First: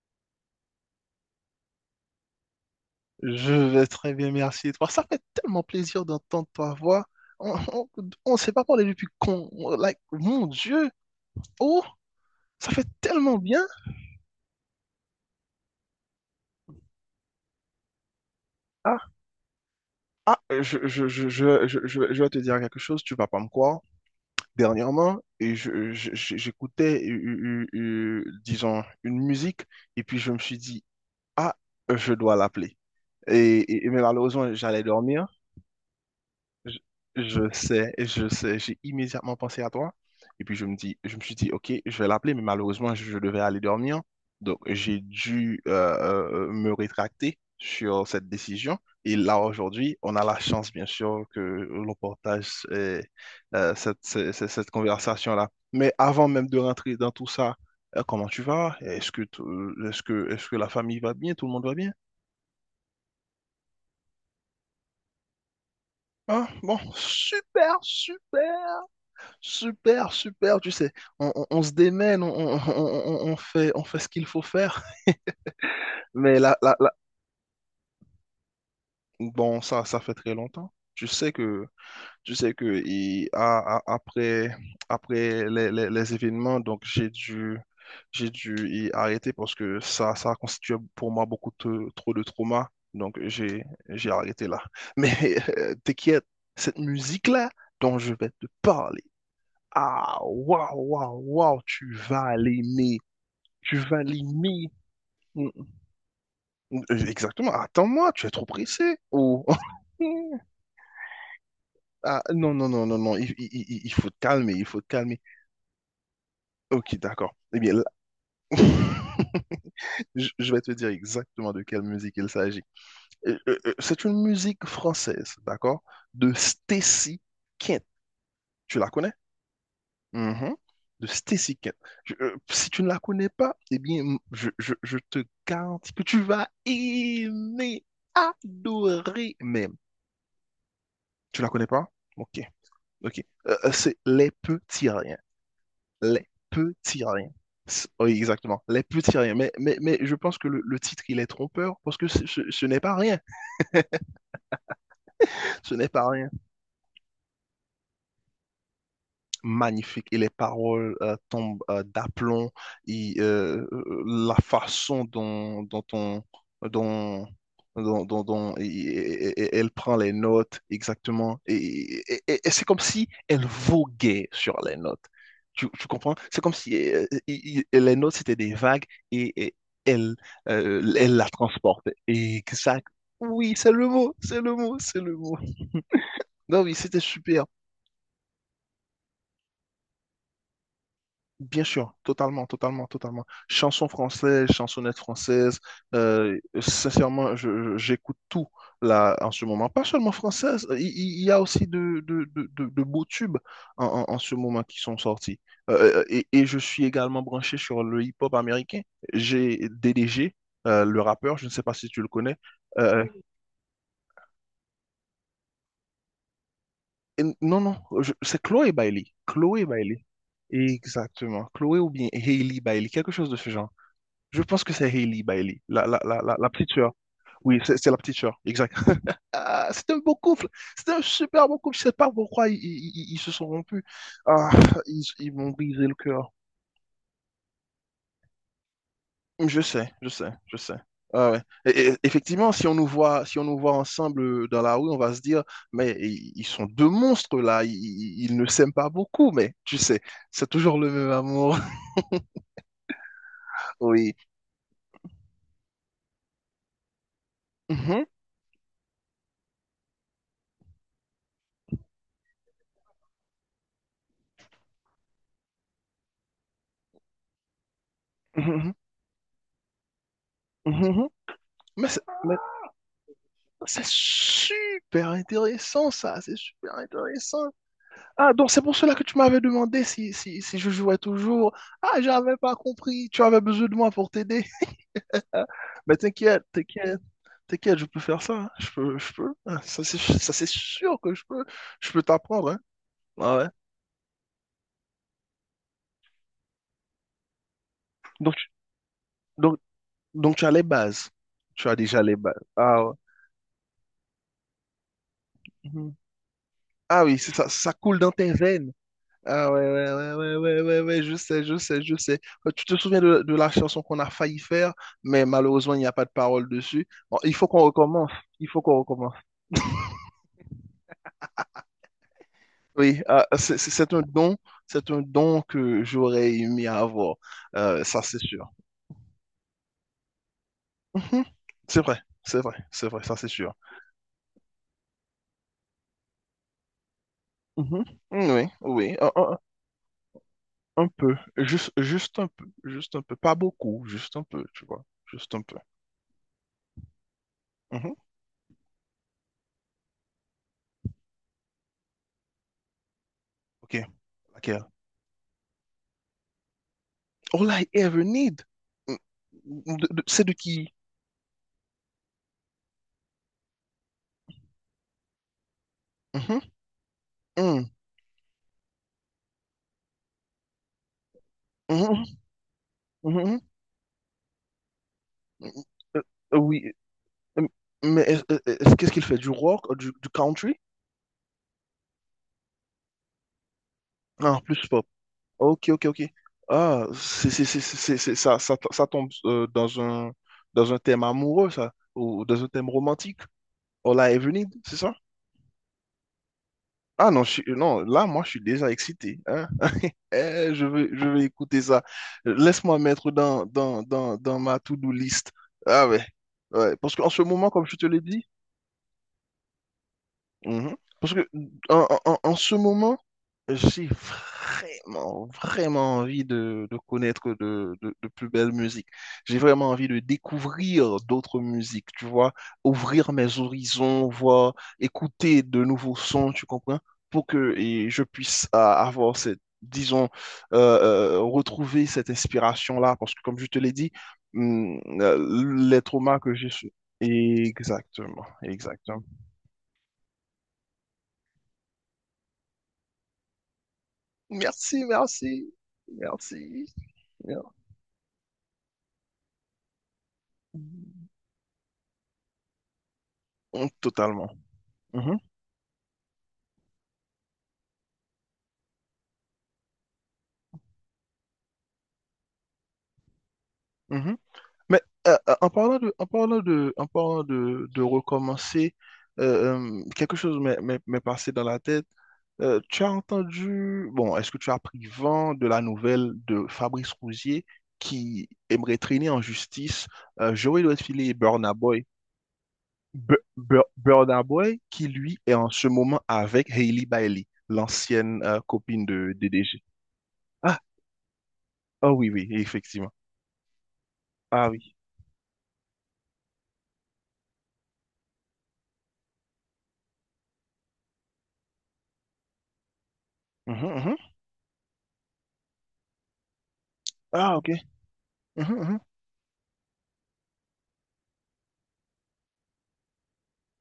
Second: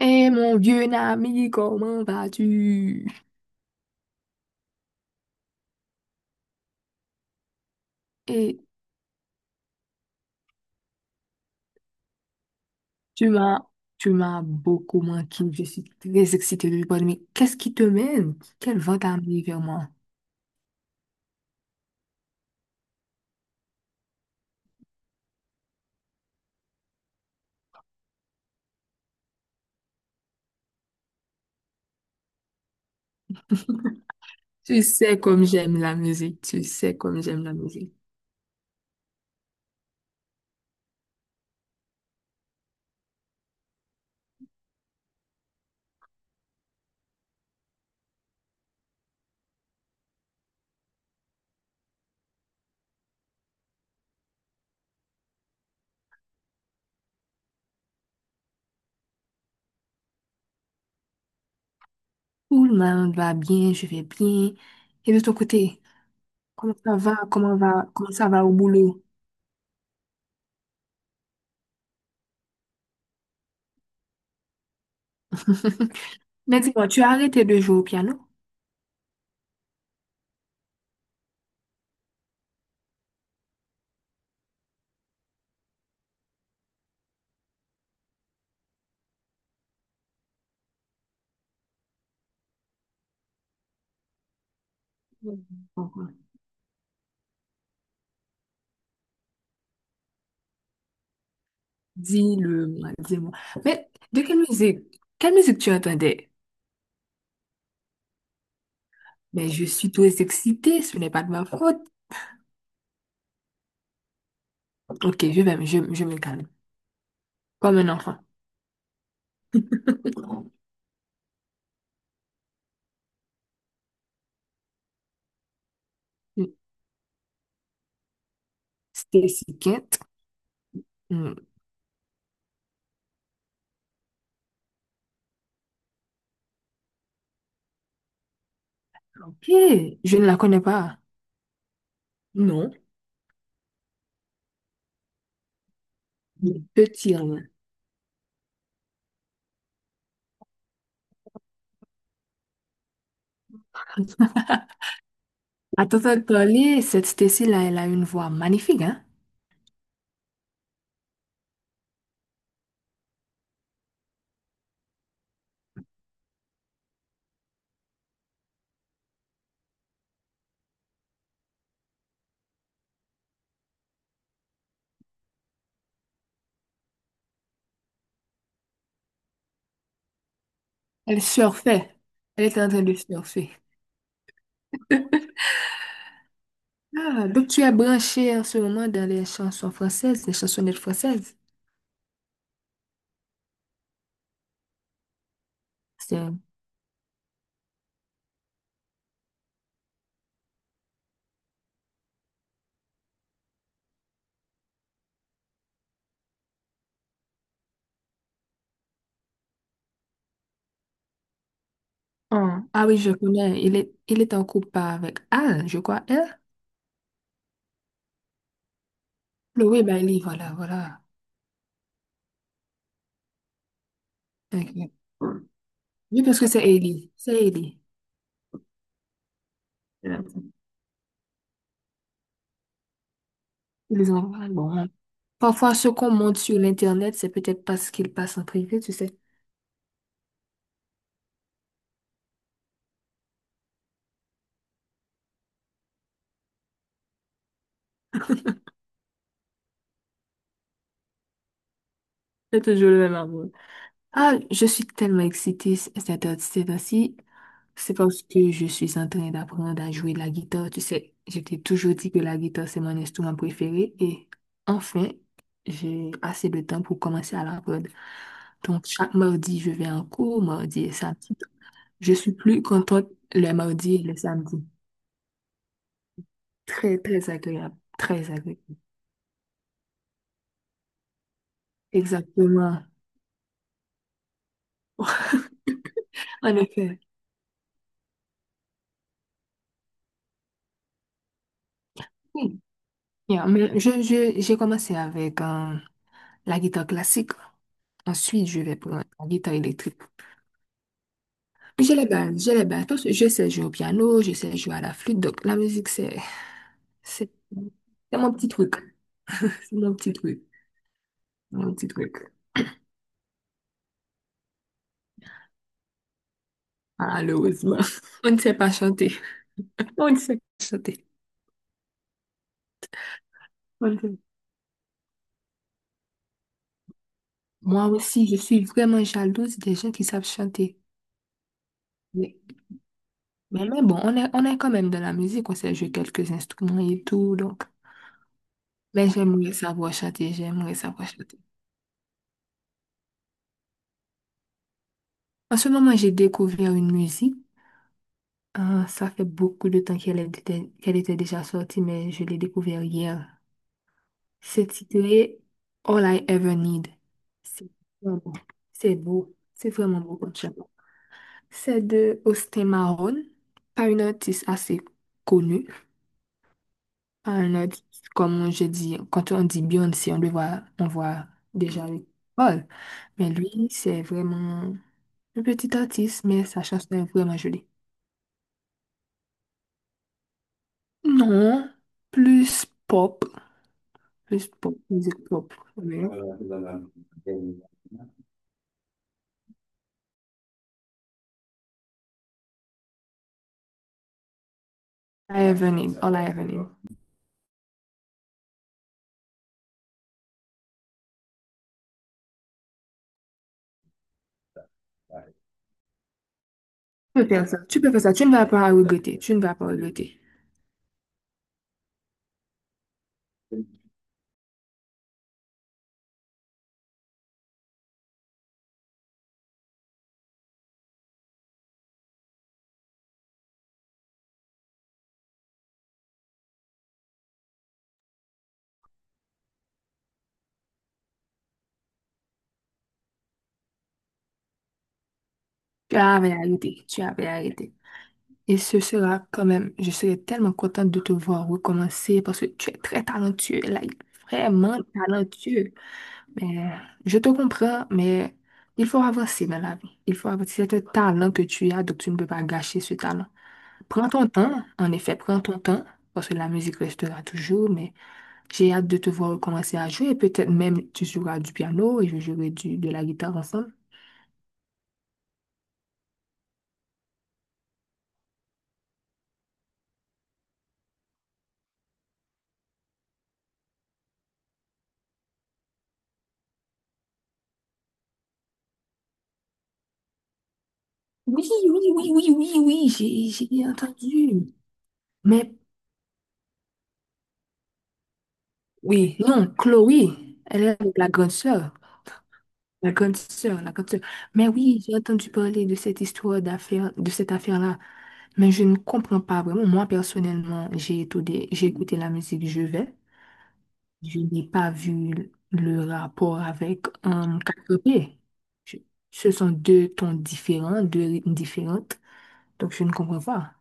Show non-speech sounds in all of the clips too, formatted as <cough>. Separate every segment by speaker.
Speaker 1: Eh mon vieux ami, comment vas-tu?
Speaker 2: Je vais très bien, merci. Et toi, ça fait tellement plaisir d'entendre ta voix. On s'est
Speaker 1: Et
Speaker 2: pas parlé depuis qu'on, like, mon Dieu. Oh, ça fait
Speaker 1: tu
Speaker 2: tellement bien.
Speaker 1: m'as, tu m'as beaucoup manqué. Je suis très excitée de te Mais qu'est-ce qui te mène? Quel vent
Speaker 2: Ah,
Speaker 1: t'a amené vers moi?
Speaker 2: ah, je vais te dire quelque chose, tu vas pas me croire. Dernièrement, et j'écoutais, disons, une musique, et puis je me suis dit, ah, je dois l'appeler. Et malheureusement, j'allais
Speaker 1: Tu sais
Speaker 2: dormir.
Speaker 1: comme j'aime la musique. Tu
Speaker 2: Je,
Speaker 1: sais comme
Speaker 2: je
Speaker 1: j'aime la
Speaker 2: sais,
Speaker 1: musique.
Speaker 2: je sais, j'ai immédiatement pensé à toi. Et puis je me dis, je me suis dit, ok, je vais l'appeler, mais malheureusement, je devais aller dormir. Donc j'ai dû me rétracter sur cette décision. Et là, aujourd'hui, on a la chance, bien sûr, que l'on partage cette conversation-là. Mais avant même de rentrer dans tout ça, comment tu vas? Est-ce que, t- est-ce que la famille va bien? Tout le monde va bien?
Speaker 1: Tout le monde va bien, je vais bien. Et de ton côté,
Speaker 2: Ah
Speaker 1: comment
Speaker 2: bon,
Speaker 1: ça va? Comment
Speaker 2: super,
Speaker 1: va? Comment ça va au
Speaker 2: super.
Speaker 1: boulot?
Speaker 2: Super, super, tu sais, on se démène, on fait ce qu'il faut faire.
Speaker 1: <laughs>
Speaker 2: Mais là,
Speaker 1: Mais
Speaker 2: là,
Speaker 1: dis-moi,
Speaker 2: là-
Speaker 1: tu as arrêté de jouer au piano?
Speaker 2: bon, ça fait très longtemps. Tu sais que après, après les événements, donc j'ai dû y arrêter parce que ça a constitué pour moi trop de trauma. Donc j'ai arrêté là. Mais
Speaker 1: Mhm. Pourquoi
Speaker 2: t'inquiète, cette musique-là dont je vais te parler. Ah, waouh, waouh, waouh, tu vas
Speaker 1: dis-le-moi,
Speaker 2: l'aimer.
Speaker 1: dis-moi.
Speaker 2: Tu
Speaker 1: Mais
Speaker 2: vas
Speaker 1: de quelle
Speaker 2: l'aimer.
Speaker 1: musique? Quelle
Speaker 2: Mm,
Speaker 1: musique tu entendais?
Speaker 2: mm. Exactement. Attends-moi, tu es trop pressé. Oh.
Speaker 1: Mais je suis trop
Speaker 2: <laughs>
Speaker 1: excitée, ce n'est pas de ma faute.
Speaker 2: Ah, non, non, non, non, non. Il faut te calmer, il faut te calmer.
Speaker 1: Ok, je me calme.
Speaker 2: Ok, d'accord. Eh bien,
Speaker 1: Comme
Speaker 2: là,
Speaker 1: un enfant.
Speaker 2: <laughs> je vais te dire exactement de quelle musique il s'agit. C'est une musique française, d'accord? De Stacy Kent. Tu la connais?
Speaker 1: Stacy Kent.
Speaker 2: Mhm. De
Speaker 1: Hmm,
Speaker 2: Stacy Kent. Si tu ne la connais pas, eh bien, je te garantis que tu vas aimer, adorer,
Speaker 1: ok,
Speaker 2: mais
Speaker 1: je ne la connais pas.
Speaker 2: tu la connais pas? Ok,
Speaker 1: Non,
Speaker 2: ok. C'est les petits riens. Les petits
Speaker 1: petit
Speaker 2: riens.
Speaker 1: rien.
Speaker 2: Oui, exactement. Les petits riens. Mais je pense que le titre, il est trompeur parce que ce n'est pas rien. <laughs> Ce
Speaker 1: À
Speaker 2: n'est pas
Speaker 1: t'entendre
Speaker 2: rien.
Speaker 1: parler, cette Stacy-là, elle a une voix magnifique, hein?
Speaker 2: Magnifique, et les paroles tombent d'aplomb, et la façon dont, dont on, dont, dont- dont- dont et- elle prend les notes exactement, et c'est comme si elle voguait sur les notes. Tu comprends? C'est comme si les notes c'était des vagues, et elle, elle
Speaker 1: Elle
Speaker 2: la transporte.
Speaker 1: surfait.
Speaker 2: Et
Speaker 1: Elle
Speaker 2: que
Speaker 1: est en
Speaker 2: ça,
Speaker 1: train de surfer.
Speaker 2: oui, c'est le mot, c'est le mot, c'est le mot. Non, oui, c'était
Speaker 1: Ah,
Speaker 2: super.
Speaker 1: donc tu es branché en ce moment dans les chansons françaises, les chansonnettes françaises.
Speaker 2: Bien sûr, totalement, totalement, totalement. Chansons françaises, chansonnettes françaises,
Speaker 1: C'est...
Speaker 2: sincèrement, j'écoute tout là en ce moment. Pas seulement françaises, il y a aussi de beaux tubes en ce moment qui sont sortis. Et je suis également branché sur le hip-hop américain. J'ai DDG, le rappeur, je ne sais pas si tu le connais.
Speaker 1: Ah ah oui,
Speaker 2: Euh,
Speaker 1: je connais. Il est en couple avec Al, je crois. Elle?
Speaker 2: non, non, c'est Chloé Bailey. Chloé
Speaker 1: Chloé
Speaker 2: Bailey.
Speaker 1: Bailey, voilà, voilà.
Speaker 2: Exactement. Chloé ou bien Hailey Bailey, quelque chose de ce genre. Je pense que c'est
Speaker 1: Ok.
Speaker 2: Hailey Bailey, la, la, la,
Speaker 1: Je
Speaker 2: la,
Speaker 1: pense que
Speaker 2: la
Speaker 1: c'est
Speaker 2: petite sœur.
Speaker 1: Ellie. C'est
Speaker 2: Oui, c'est
Speaker 1: Ellie.
Speaker 2: c'est la petite sœur, exact. Ah, c'était un beau couple,
Speaker 1: Euh,
Speaker 2: c'était un super beau couple. Je sais pas pourquoi ils se sont rompus.
Speaker 1: Ils ont-
Speaker 2: Ah,
Speaker 1: bon, hein.
Speaker 2: ils m'ont
Speaker 1: Parfois,
Speaker 2: brisé
Speaker 1: ce
Speaker 2: le
Speaker 1: qu'on
Speaker 2: cœur.
Speaker 1: monte sur l'Internet, c'est peut-être pas ce qu'il passe en privé, tu sais.
Speaker 2: Je sais, je sais, je sais. Ah ouais. Effectivement, si on nous voit, si on nous voit ensemble dans la rue, on va se dire, mais ils sont deux monstres là, ils ne s'aiment pas beaucoup, mais tu sais, c'est toujours le même amour.
Speaker 1: C'est toujours le même amour.
Speaker 2: <laughs> Oui.
Speaker 1: Ah, je suis tellement excitée cette heure- ces temps-ci. C'est
Speaker 2: Mhm,
Speaker 1: parce que je suis en train d'apprendre à jouer de la guitare. Tu sais, je t'ai toujours dit que la guitare, c'est mon instrument préféré. Et enfin, j'ai assez de temps pour commencer à l'apprendre.
Speaker 2: mhm,
Speaker 1: Donc, chaque mardi, je vais en cours, mardi
Speaker 2: mhm,
Speaker 1: et
Speaker 2: mhm.
Speaker 1: samedi.
Speaker 2: Mais, c'est-
Speaker 1: Je suis plus contente le
Speaker 2: C'est
Speaker 1: mardi et le samedi.
Speaker 2: super intéressant, ça, c'est super
Speaker 1: Très, très
Speaker 2: intéressant.
Speaker 1: agréable. Très
Speaker 2: Ah, donc c'est pour
Speaker 1: agréable.
Speaker 2: cela que tu m'avais demandé si je jouais toujours. Ah, j'avais pas
Speaker 1: Exactement.
Speaker 2: compris, tu avais besoin de moi pour t'aider.
Speaker 1: <laughs>
Speaker 2: Mais t'inquiète,
Speaker 1: En effet.
Speaker 2: t'inquiète, t'inquiète, je peux faire ça, hein. Je peux, je peux. Ah, ça c'est ça, c'est sûr que je peux t'apprendre, hein.
Speaker 1: Oui.
Speaker 2: Ah
Speaker 1: Yeah,
Speaker 2: ouais.
Speaker 1: mais j'ai commencé avec la guitare classique.
Speaker 2: Donc,
Speaker 1: Ensuite,
Speaker 2: tu-
Speaker 1: je vais prendre la guitare
Speaker 2: donc,
Speaker 1: électrique.
Speaker 2: donc tu as les bases, tu as
Speaker 1: J'ai
Speaker 2: déjà
Speaker 1: les
Speaker 2: les bases.
Speaker 1: bases, j'ai les bases.
Speaker 2: Ah ouais.
Speaker 1: Parce que je sais jouer au piano, je sais jouer à la flûte. Donc, la musique,
Speaker 2: Mhm.
Speaker 1: c'est,
Speaker 2: Ah oui,
Speaker 1: c'est,
Speaker 2: c'est ça, ça coule dans
Speaker 1: c'est
Speaker 2: tes
Speaker 1: mon petit
Speaker 2: veines.
Speaker 1: truc.
Speaker 2: Ah ouais,
Speaker 1: C'est
Speaker 2: ouais,
Speaker 1: mon petit
Speaker 2: ouais, ouais,
Speaker 1: truc.
Speaker 2: ouais, ouais, ouais, ouais, je sais, je
Speaker 1: Mon
Speaker 2: sais,
Speaker 1: petit
Speaker 2: je sais.
Speaker 1: truc.
Speaker 2: Tu te souviens de la chanson qu'on a failli faire, mais malheureusement, il n'y a pas de parole dessus. Bon, il faut qu'on
Speaker 1: Malheureusement.
Speaker 2: recommence.
Speaker 1: <laughs> On ne
Speaker 2: Il
Speaker 1: sait
Speaker 2: faut
Speaker 1: pas
Speaker 2: qu'on
Speaker 1: chanter.
Speaker 2: recommence.
Speaker 1: On ne sait pas chanter.
Speaker 2: Oui, ah, c'est c'est-
Speaker 1: On
Speaker 2: c'est
Speaker 1: ne
Speaker 2: un
Speaker 1: sait
Speaker 2: don. C'est un don que j'aurais aimé avoir. Euh,
Speaker 1: Moi
Speaker 2: ça, c'est
Speaker 1: aussi, je
Speaker 2: sûr.
Speaker 1: suis vraiment jalouse des gens qui savent chanter.
Speaker 2: Mhm. C'est vrai,
Speaker 1: Mais,
Speaker 2: c'est vrai, c'est vrai, ça, c'est sûr.
Speaker 1: mais bon, on est quand même dans la musique, on sait jouer quelques instruments et tout, donc.
Speaker 2: Mhm. Oui, oui, un,
Speaker 1: Mais
Speaker 2: un-
Speaker 1: j'aimerais savoir chanter, j'aimerais
Speaker 2: un
Speaker 1: savoir
Speaker 2: peu.
Speaker 1: chanter.
Speaker 2: Juste un peu. Juste un peu. Pas beaucoup, juste un peu, tu vois. Juste un peu.
Speaker 1: En ce moment, j'ai découvert une musique.
Speaker 2: Mhm.
Speaker 1: Ça fait beaucoup de temps qu'elle était déjà sortie, mais je l'ai découvert hier.
Speaker 2: Ok, laquelle?
Speaker 1: C'est titré All I Ever Need.
Speaker 2: All I
Speaker 1: C'est
Speaker 2: ever
Speaker 1: vraiment beau.
Speaker 2: need.
Speaker 1: C'est
Speaker 2: Mm,
Speaker 1: beau. C'est vraiment beau
Speaker 2: c'est de
Speaker 1: comme chanson.
Speaker 2: qui?
Speaker 1: C'est de Austin Mahone, pas une artiste assez connue.
Speaker 2: Mhm,
Speaker 1: Un
Speaker 2: mm,
Speaker 1: autre, comme je dis, quand on dit Beyoncé, on le voit, on voit déjà
Speaker 2: mhm,
Speaker 1: le Paul. Mais
Speaker 2: mhm,
Speaker 1: lui, c'est vraiment un
Speaker 2: mm,
Speaker 1: petit
Speaker 2: euh,
Speaker 1: artiste, mais sa
Speaker 2: oui,
Speaker 1: chanson est vraiment
Speaker 2: euh,
Speaker 1: jolie.
Speaker 2: mais qu'est-ce qu'il fait? Du rock, du country?
Speaker 1: Non, plus pop,
Speaker 2: Ah,
Speaker 1: plus
Speaker 2: plus
Speaker 1: pop,
Speaker 2: pop.
Speaker 1: musique pop.
Speaker 2: Ok, ok, ok.
Speaker 1: Oui.
Speaker 2: Ah, c'est- ça tombe dans un thème amoureux, ça, ou dans un thème romantique. All I ever need, c'est ça?
Speaker 1: I have a name, all I have a name.
Speaker 2: Ah non, non, là, moi, je suis déjà excité, hein. <laughs> Eh, je veux écouter ça. Laisse-moi mettre dans ma to-do list. Ah ouais. Ouais, parce qu'en
Speaker 1: Tu
Speaker 2: ce
Speaker 1: peux
Speaker 2: moment,
Speaker 1: faire ça,
Speaker 2: comme je
Speaker 1: tu
Speaker 2: te
Speaker 1: peux
Speaker 2: l'ai
Speaker 1: faire ça,
Speaker 2: dit,
Speaker 1: tu ne vas pas regretter, tu ne vas pas regretter.
Speaker 2: mhm, parce que en, en- en- en ce moment, j'ai vraiment, vraiment envie de connaître de plus belles musiques. J'ai vraiment envie de découvrir d'autres musiques, tu vois, ouvrir mes horizons, voir, écouter de nouveaux sons, tu comprends, pour que et je puisse avoir cette, disons, retrouver cette inspiration-là, parce que comme je te l'ai dit, les
Speaker 1: Tu
Speaker 2: traumas
Speaker 1: avais
Speaker 2: que j'ai.
Speaker 1: arrêté, tu avais arrêté.
Speaker 2: Exactement,
Speaker 1: Et ce
Speaker 2: exactement.
Speaker 1: sera quand même, je serai tellement contente de te voir recommencer parce que tu es très talentueux, like, vraiment
Speaker 2: Merci, merci,
Speaker 1: talentueux.
Speaker 2: merci.
Speaker 1: Mais je te comprends, mais il faut avancer dans la vie. Il faut avancer. C'est un talent que tu as, donc tu ne peux pas gâcher ce talent.
Speaker 2: Mm,
Speaker 1: Prends ton
Speaker 2: totalement.
Speaker 1: temps, en effet,
Speaker 2: Mhm,
Speaker 1: prends ton temps, parce que la musique restera toujours, mais j'ai hâte de te voir recommencer à jouer. Peut-être même tu joueras du piano et je jouerai de la guitare ensemble.
Speaker 2: mhm. Mais en parlant de recommencer, quelque chose m'est passé dans la tête. Tu as entendu, bon, est-ce que tu as pris vent de la nouvelle de Fabrice Rougier qui aimerait traîner en justice Joey Redfield et
Speaker 1: Oui,
Speaker 2: Burna
Speaker 1: oui,
Speaker 2: Boy?
Speaker 1: oui, oui, oui,
Speaker 2: Bu-
Speaker 1: oui, j'ai
Speaker 2: Bu- Burna
Speaker 1: entendu.
Speaker 2: Boy qui, lui, est en
Speaker 1: Mais
Speaker 2: ce moment avec Hailey Bailey, l'ancienne copine de
Speaker 1: oui, non,
Speaker 2: DDG.
Speaker 1: Chloé,
Speaker 2: Ah,
Speaker 1: elle est la grande sœur.
Speaker 2: ah oui, oui,
Speaker 1: La
Speaker 2: effectivement.
Speaker 1: grande sœur, la grande sœur.
Speaker 2: Ah
Speaker 1: Mais
Speaker 2: oui.
Speaker 1: oui, j'ai entendu parler de cette histoire d'affaire, de cette affaire-là. Mais je ne comprends pas vraiment. Moi, personnellement, j'ai écouté la musique Je vais.
Speaker 2: Mhm, mhm.
Speaker 1: Je n'ai pas vu le rapport avec
Speaker 2: Ah,
Speaker 1: un
Speaker 2: ok.
Speaker 1: quatre p Je-
Speaker 2: Mhm,
Speaker 1: Ce sont deux tons différents, deux rythmes différentes. Donc, je ne comprends pas.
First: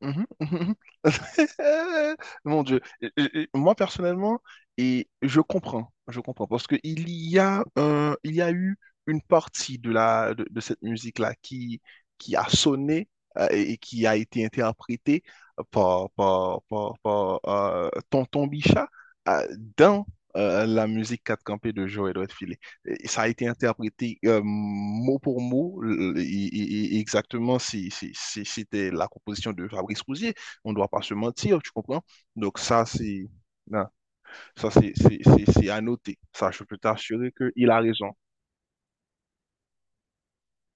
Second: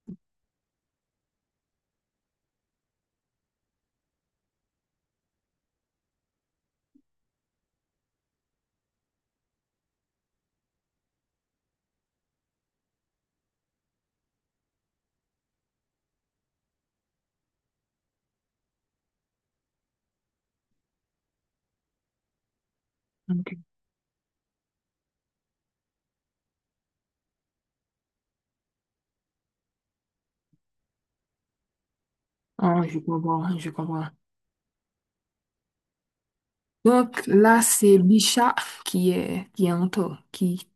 Speaker 2: mhm, mhm, mhm. <laughs> Mon Dieu. Moi, personnellement, je comprends, parce que il y a eu une partie de la, de cette musique-là qui a sonné et qui a été interprétée par Tonton Bichat, euh, dans la musique 4 campés de Joël Redfield. Et ça a été
Speaker 1: Ok.
Speaker 2: interprété mot pour mot, et exactement si c'était la composition de Fabrice Rousier. On ne doit pas se mentir, tu comprends? Donc
Speaker 1: Ah,
Speaker 2: ça,
Speaker 1: je
Speaker 2: c'est
Speaker 1: comprends, je
Speaker 2: non,
Speaker 1: comprends.
Speaker 2: ça, c'est à noter. Ça, je peux
Speaker 1: Donc
Speaker 2: t'assurer
Speaker 1: là,
Speaker 2: qu'il a
Speaker 1: c'est
Speaker 2: raison.
Speaker 1: Bicha qui est en tort,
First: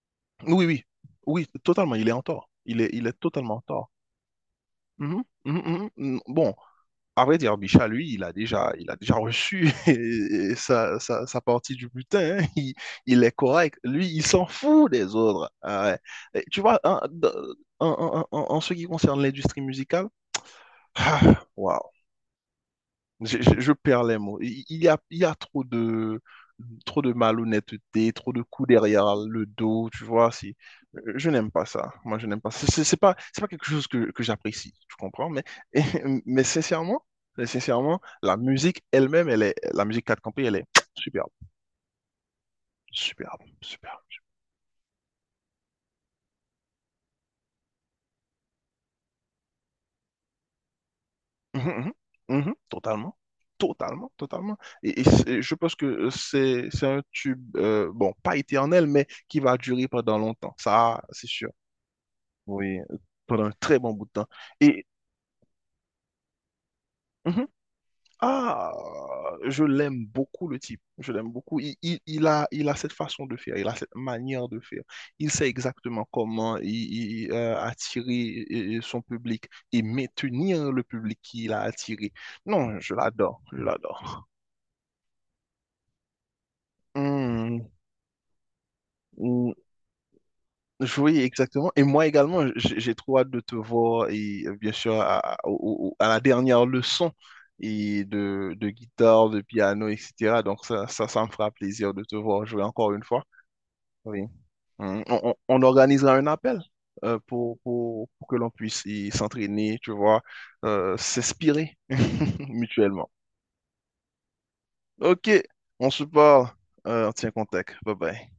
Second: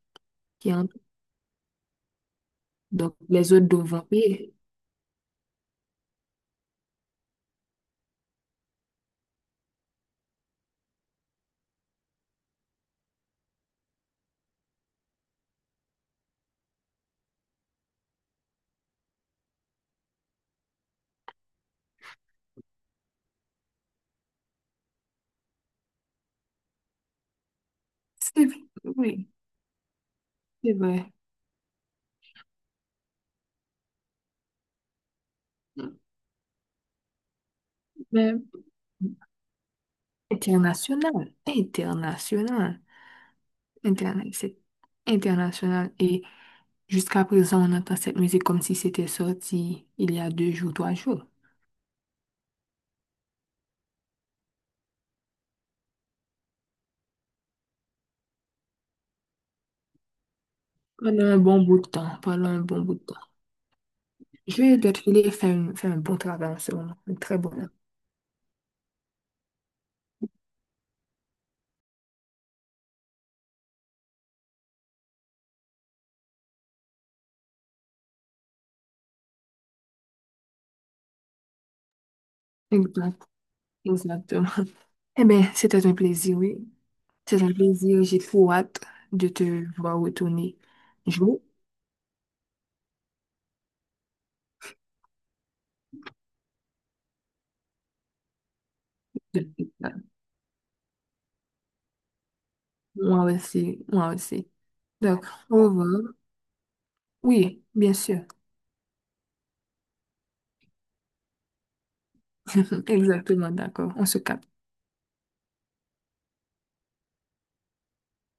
Speaker 2: Oui,
Speaker 1: qui est
Speaker 2: oui,
Speaker 1: en tort.
Speaker 2: oui, totalement, il est en tort. Il est
Speaker 1: Donc les
Speaker 2: totalement en
Speaker 1: autres
Speaker 2: tort.
Speaker 1: doivent payer.
Speaker 2: Mhm, mhm, mhm, mhm. Bon, à vrai dire, Micha, lui, il a déjà reçu <laughs> sa partie du butin, hein. Il est correct. Lui, il s'en fout des autres. Ah ouais. Et tu vois, en ce qui concerne l'industrie musicale, <sighs> ah, waouh. Je perds les mots. Il y a trop de, malhonnêteté, trop de
Speaker 1: C'est vrai
Speaker 2: coups derrière
Speaker 1: oui,
Speaker 2: le dos, tu vois. c'est-
Speaker 1: c'est vrai.
Speaker 2: euh, Je n'aime pas ça. Moi, je n'aime pas. C'est pas quelque chose que j'apprécie, tu comprends? Mais, <laughs> mais sincèrement, mais sincèrement, la
Speaker 1: Mais
Speaker 2: musique elle-même, elle est, la musique 4 campé, elle est
Speaker 1: international,
Speaker 2: superbe,
Speaker 1: international.
Speaker 2: superbe, superbe.
Speaker 1: International, c'est international. Et jusqu'à présent, on entend cette musique comme si c'était sorti il y a deux jours, trois jours.
Speaker 2: Mhm, mhm, mhm, totalement. Totalement, totalement. Je pense que c'est un tube, bon, pas éternel, mais qui va durer pendant longtemps. Ça,
Speaker 1: Pendant
Speaker 2: c'est
Speaker 1: un
Speaker 2: sûr.
Speaker 1: bon bout de temps, pendant un
Speaker 2: Oui,
Speaker 1: bon bout de temps.
Speaker 2: pendant un très bon bout de temps.
Speaker 1: Je
Speaker 2: Et
Speaker 1: dois te filer faire, une- faire un bon travail en ce moment, un très
Speaker 2: mhm.
Speaker 1: bon. Travail.
Speaker 2: Ah, je l'aime beaucoup, le type. Je l'aime beaucoup. Il a cette façon de faire, il a cette manière de faire. Il sait exactement comment attirer son public et maintenir le public qu'il a attiré. Non, je
Speaker 1: Exact,
Speaker 2: l'adore, je l'adore.
Speaker 1: exactement. Eh bien, c'était un plaisir, oui. C'est un
Speaker 2: Hmm,
Speaker 1: plaisir. J'ai trop hâte de
Speaker 2: hmm.
Speaker 1: te voir retourner
Speaker 2: Oui,
Speaker 1: jouer.
Speaker 2: exactement. Et moi également, j'ai trop hâte de te voir et bien sûr à la dernière leçon et de guitare, de piano,
Speaker 1: De
Speaker 2: etc. Donc ça me fera plaisir de te voir jouer encore une fois.
Speaker 1: Moi aussi, moi
Speaker 2: Oui.
Speaker 1: aussi.
Speaker 2: Mm. On,
Speaker 1: Donc,
Speaker 2: on- on
Speaker 1: au revoir.
Speaker 2: organisera un appel pour,
Speaker 1: Oui, bien
Speaker 2: pour,
Speaker 1: sûr.
Speaker 2: pour que l'on puisse y s'entraîner, tu vois, s'inspirer <laughs>
Speaker 1: <laughs>
Speaker 2: mutuellement.
Speaker 1: Exactement, d'accord. On se capte.
Speaker 2: Ok, on se parle. On tient contact. Bye bye.